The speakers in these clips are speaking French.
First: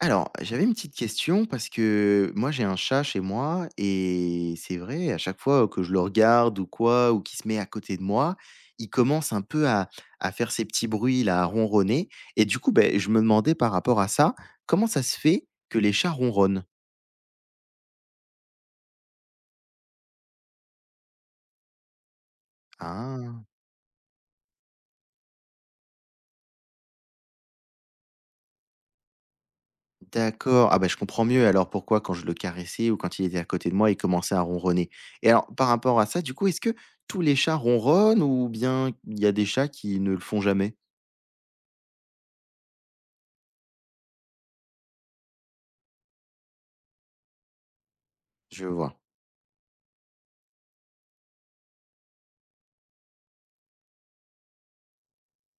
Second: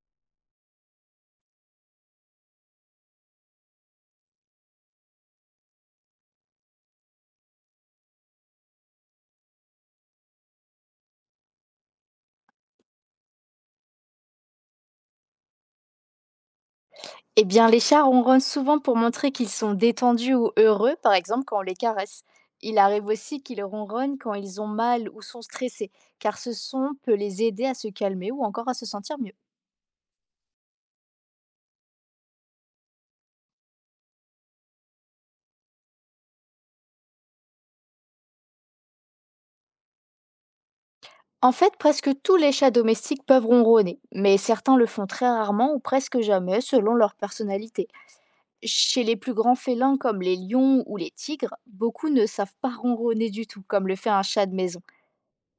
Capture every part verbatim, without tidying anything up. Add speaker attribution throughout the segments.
Speaker 1: Alors, j'avais une petite question parce que moi j'ai un chat chez moi et c'est vrai, à chaque fois que je le regarde ou quoi, ou qu'il se met à côté de moi, il commence un peu à, à faire ses petits bruits, là, à ronronner. Et du coup, ben, je me demandais par rapport à ça, comment ça se fait que les chats ronronnent?
Speaker 2: Eh bien, les chats ronronnent souvent pour montrer qu'ils sont détendus ou heureux, par exemple quand on les caresse. Il arrive
Speaker 1: Ah,
Speaker 2: aussi qu'ils ronronnent quand ils ont mal ou sont stressés, car ce son peut les aider à se calmer ou encore à se sentir mieux.
Speaker 1: d'accord. Ah ben, je comprends mieux alors pourquoi quand je le caressais ou quand il était à côté de moi, il commençait à ronronner. Et alors, par rapport à ça, du coup, est-ce que tous les chats ronronnent ou bien il y a des chats qui ne le font jamais?
Speaker 2: En fait, presque tous les chats domestiques peuvent ronronner, mais certains le font très rarement ou presque jamais selon leur personnalité.
Speaker 1: Je vois.
Speaker 2: Chez les plus grands félins comme les lions ou les tigres, beaucoup ne savent pas ronronner du tout, comme le fait un chat de maison.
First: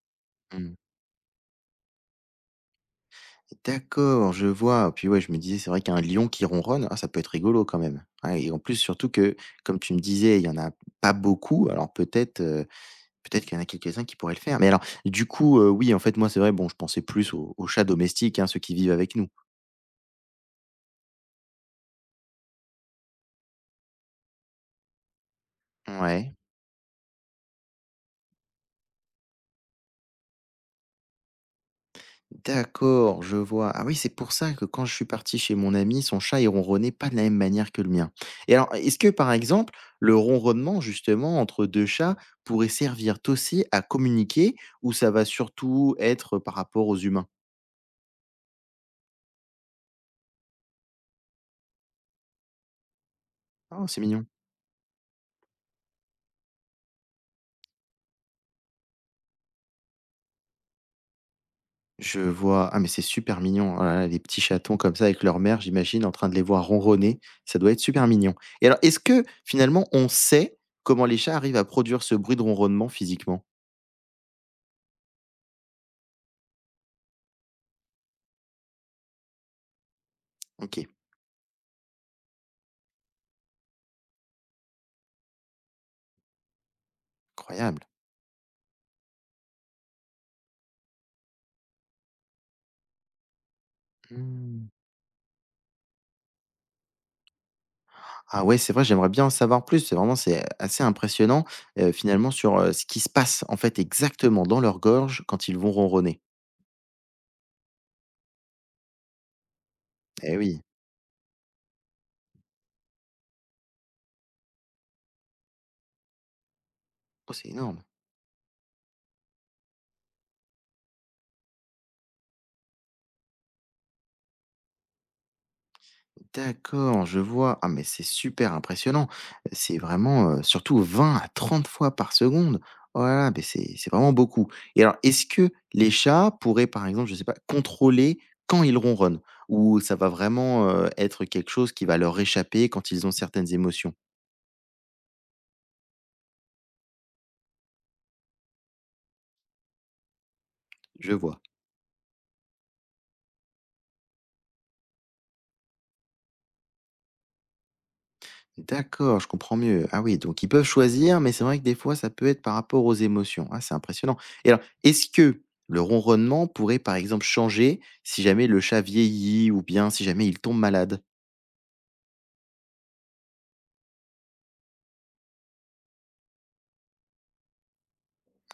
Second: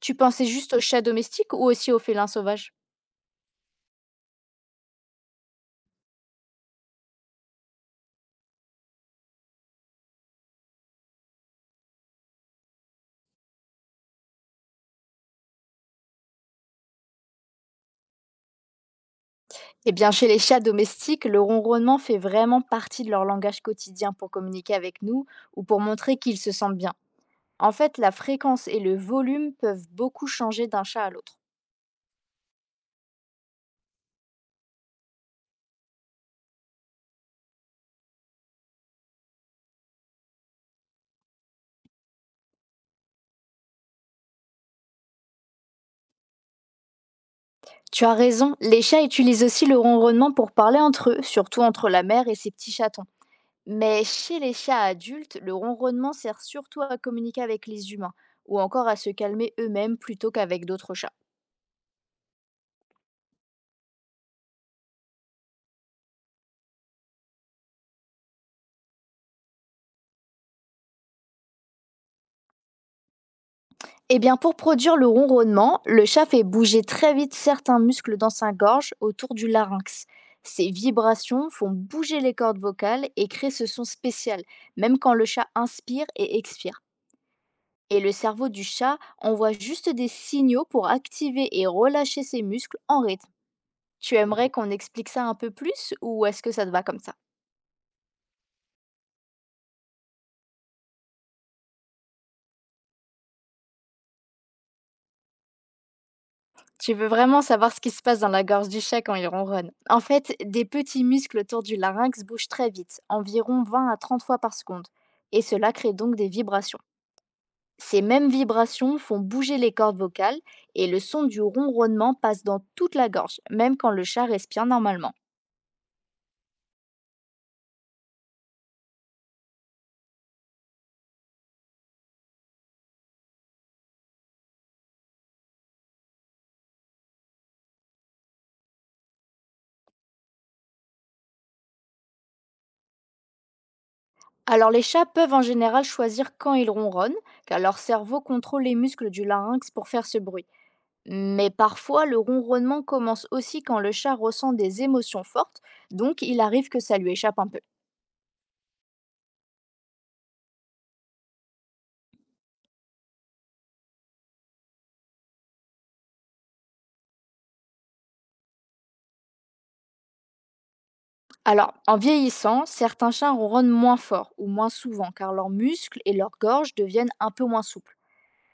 Speaker 2: Tu pensais juste
Speaker 1: Mmh.
Speaker 2: aux chats domestiques ou aussi aux félins sauvages?
Speaker 1: D'accord, je vois. Puis ouais, je me disais, c'est vrai qu'un lion qui ronronne, ah, ça peut être rigolo quand même. Ah, et en plus, surtout que, comme tu me disais, il y en a pas beaucoup. Alors peut-être, euh, peut-être qu'il y en a quelques-uns qui pourraient le faire. Mais alors, du coup, euh, oui, en fait, moi, c'est vrai. Bon, je pensais plus aux, aux chats domestiques, hein, ceux qui vivent avec nous.
Speaker 2: Eh bien, chez les chats domestiques, le ronronnement fait vraiment partie de leur langage quotidien pour communiquer avec nous ou pour montrer
Speaker 1: Ouais.
Speaker 2: qu'ils se sentent bien. En fait, la fréquence et le volume peuvent beaucoup changer d'un chat à l'autre.
Speaker 1: D'accord, je vois. Ah oui, c'est pour ça que quand je suis parti chez mon ami, son chat, il ronronnait pas de la même manière que le mien. Et alors, est-ce que par exemple, le ronronnement justement entre deux chats pourrait servir aussi à communiquer ou ça va surtout être par rapport aux humains?
Speaker 2: Tu as raison, les chats utilisent aussi le ronronnement pour parler entre eux, surtout entre la mère et ses petits chatons.
Speaker 1: Ah, c'est
Speaker 2: Mais
Speaker 1: mignon.
Speaker 2: chez les chats adultes, le ronronnement sert surtout à communiquer avec les humains ou encore à se calmer eux-mêmes plutôt qu'avec d'autres chats.
Speaker 1: Je vois. Ah, mais c'est super mignon. Oh là là, les petits chatons comme ça avec leur mère, j'imagine, en train de les voir ronronner. Ça doit être super mignon. Et alors, est-ce que finalement, on sait comment les chats arrivent à produire ce bruit de ronronnement physiquement?
Speaker 2: Eh bien, pour produire le ronronnement, le chat fait bouger très vite certains muscles dans sa gorge autour du larynx. Ces
Speaker 1: Ok,
Speaker 2: vibrations font bouger les cordes vocales et créent ce son spécial, même quand le chat inspire et expire.
Speaker 1: incroyable.
Speaker 2: Et le cerveau du chat envoie juste des signaux pour activer et relâcher ses muscles en rythme. Tu aimerais qu'on
Speaker 1: Hmm.
Speaker 2: explique ça un peu plus ou est-ce que ça te va comme ça?
Speaker 1: Ah ouais, c'est vrai, j'aimerais bien en savoir plus. C'est vraiment, c'est assez impressionnant, heu, finalement sur, heu, ce qui se passe, en fait, exactement dans leur gorge quand ils vont ronronner.
Speaker 2: Tu veux vraiment savoir ce qui se passe dans la gorge du chat quand il ronronne. En fait,
Speaker 1: Eh oui.
Speaker 2: des petits muscles autour du larynx bougent très vite, environ vingt à trente fois par seconde, et cela crée donc des vibrations.
Speaker 1: Oh, c'est énorme.
Speaker 2: Ces mêmes vibrations font bouger les cordes vocales et le son du ronronnement passe dans toute la gorge, même quand le chat respire normalement.
Speaker 1: D'accord, je vois. Ah mais c'est super impressionnant. C'est vraiment, heu, surtout vingt à trente fois par seconde. Oh là là, mais c'est c'est vraiment beaucoup et alors, est-ce que les chats pourraient, par exemple, je sais pas, contrôler quand ils ronronnent? Ou ça va vraiment, heu, être quelque chose qui va leur échapper quand ils ont certaines émotions?
Speaker 2: Alors les chats peuvent en général choisir quand ils ronronnent, car leur cerveau contrôle les muscles du larynx pour faire ce bruit.
Speaker 1: Je vois.
Speaker 2: Mais parfois, le ronronnement commence aussi quand le chat ressent des émotions fortes, donc il arrive que ça lui échappe un peu.
Speaker 1: D'accord, je comprends mieux. Ah oui, donc ils peuvent choisir, mais c'est vrai que des fois, ça peut être par rapport aux émotions. Ah, c'est impressionnant. Et alors, est-ce que le ronronnement pourrait, par exemple, changer si jamais le chat vieillit ou bien si jamais il tombe malade?
Speaker 2: Alors, en vieillissant, certains chats ronronnent moins fort ou moins souvent, car leurs muscles et leur gorge deviennent un peu moins souples.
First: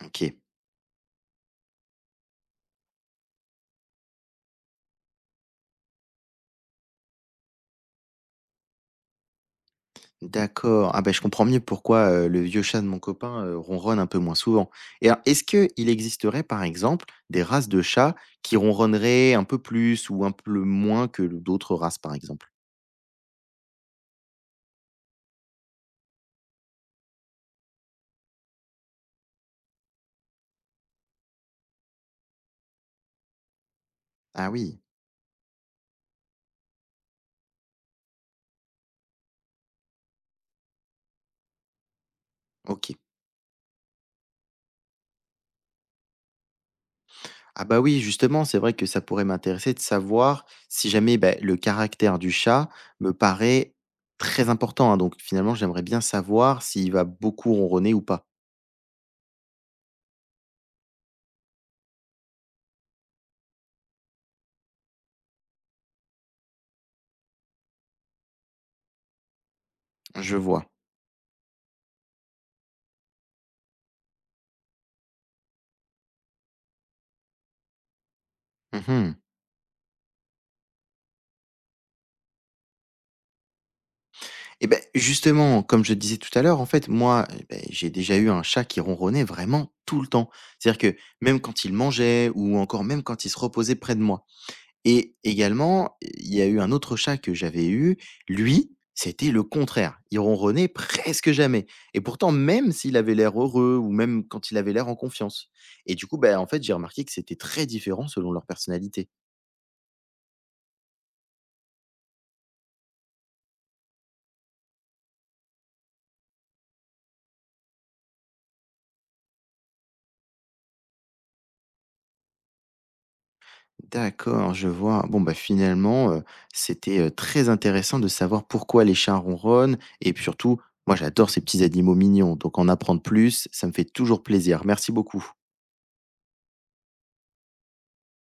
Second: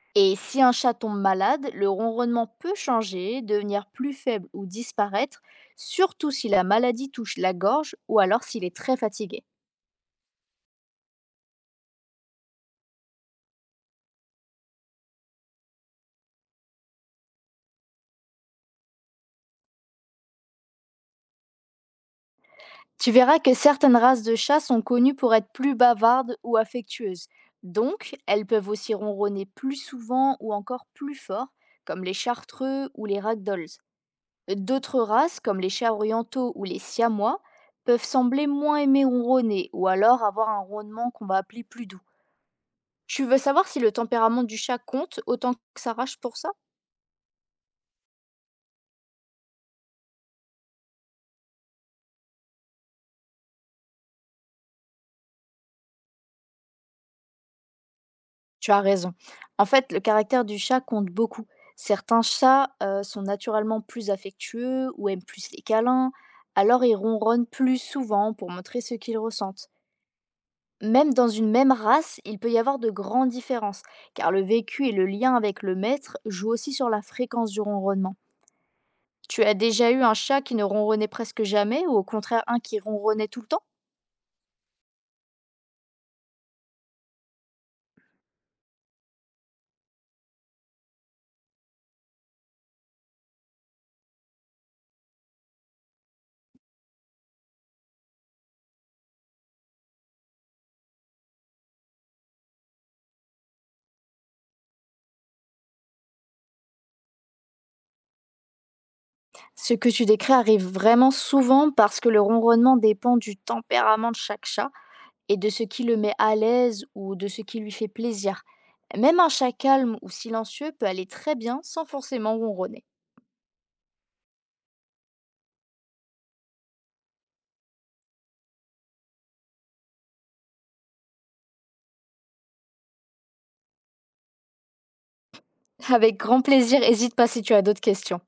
Speaker 1: Ok,
Speaker 2: Et si un chat tombe malade, le ronronnement peut changer, devenir plus faible ou disparaître, surtout si la maladie touche la gorge ou alors s'il est très fatigué.
Speaker 1: d'accord. Ah ben, je comprends mieux pourquoi euh, le vieux chat de mon copain euh, ronronne un peu moins souvent. Et alors, est-ce qu'il existerait, par exemple, des races de chats qui ronronneraient un peu plus ou un peu moins que d'autres races, par exemple?
Speaker 2: Tu verras que certaines races de chats sont connues pour être plus bavardes ou affectueuses. Donc, elles peuvent aussi ronronner plus souvent ou encore plus fort, comme les chartreux ou les ragdolls.
Speaker 1: Ah oui,
Speaker 2: D'autres races, comme les chats orientaux ou les siamois, peuvent sembler moins aimer ronronner ou alors avoir un ronnement qu'on va appeler plus doux.
Speaker 1: ok.
Speaker 2: Tu veux savoir si le tempérament du chat compte autant que ça rage pour ça?
Speaker 1: Ah bah oui, justement, c'est vrai que ça pourrait m'intéresser de savoir si jamais bah, le caractère du chat me paraît très important, hein. Donc finalement, j'aimerais bien savoir s'il va beaucoup ronronner ou pas.
Speaker 2: Tu as raison. En fait, le caractère du chat compte beaucoup. Certains chats euh, sont naturellement plus affectueux ou aiment plus les câlins, alors ils ronronnent plus souvent pour montrer ce qu'ils ressentent.
Speaker 1: Je vois.
Speaker 2: Même dans une même race, il peut y avoir de grandes différences, car le vécu et le lien avec le maître jouent aussi sur la fréquence du ronronnement.
Speaker 1: Mhm.
Speaker 2: Tu as déjà eu un chat qui ne ronronnait presque jamais, ou au contraire un qui ronronnait tout le temps?
Speaker 1: Et ben justement, comme je disais tout à l'heure, en fait, moi, eh ben, j'ai déjà eu un chat qui ronronnait vraiment tout le temps. C'est-à-dire que même quand il mangeait ou encore même quand il se reposait près de moi. Et également, il y a eu un autre chat que j'avais eu, lui, c'était le contraire. Il ronronnait presque jamais et pourtant même s'il avait l'air heureux ou même quand il avait l'air en confiance et du coup, bah, en fait, j'ai remarqué que c'était très différent selon leur personnalité.
Speaker 2: Ce que tu décris arrive vraiment souvent parce que le ronronnement dépend du tempérament de chaque chat et de ce qui le met à l'aise ou de ce qui lui fait plaisir. Même un chat calme ou silencieux peut aller très bien sans forcément ronronner.
Speaker 1: D'accord, je vois. Bon, bah, finalement, heu, c'était, heu, très intéressant de savoir pourquoi les chats ronronnent et puis surtout, moi j'adore ces petits animaux mignons, donc en apprendre plus, ça me fait toujours plaisir. Merci beaucoup.
Speaker 2: Avec grand plaisir, hésite pas si tu as d'autres questions.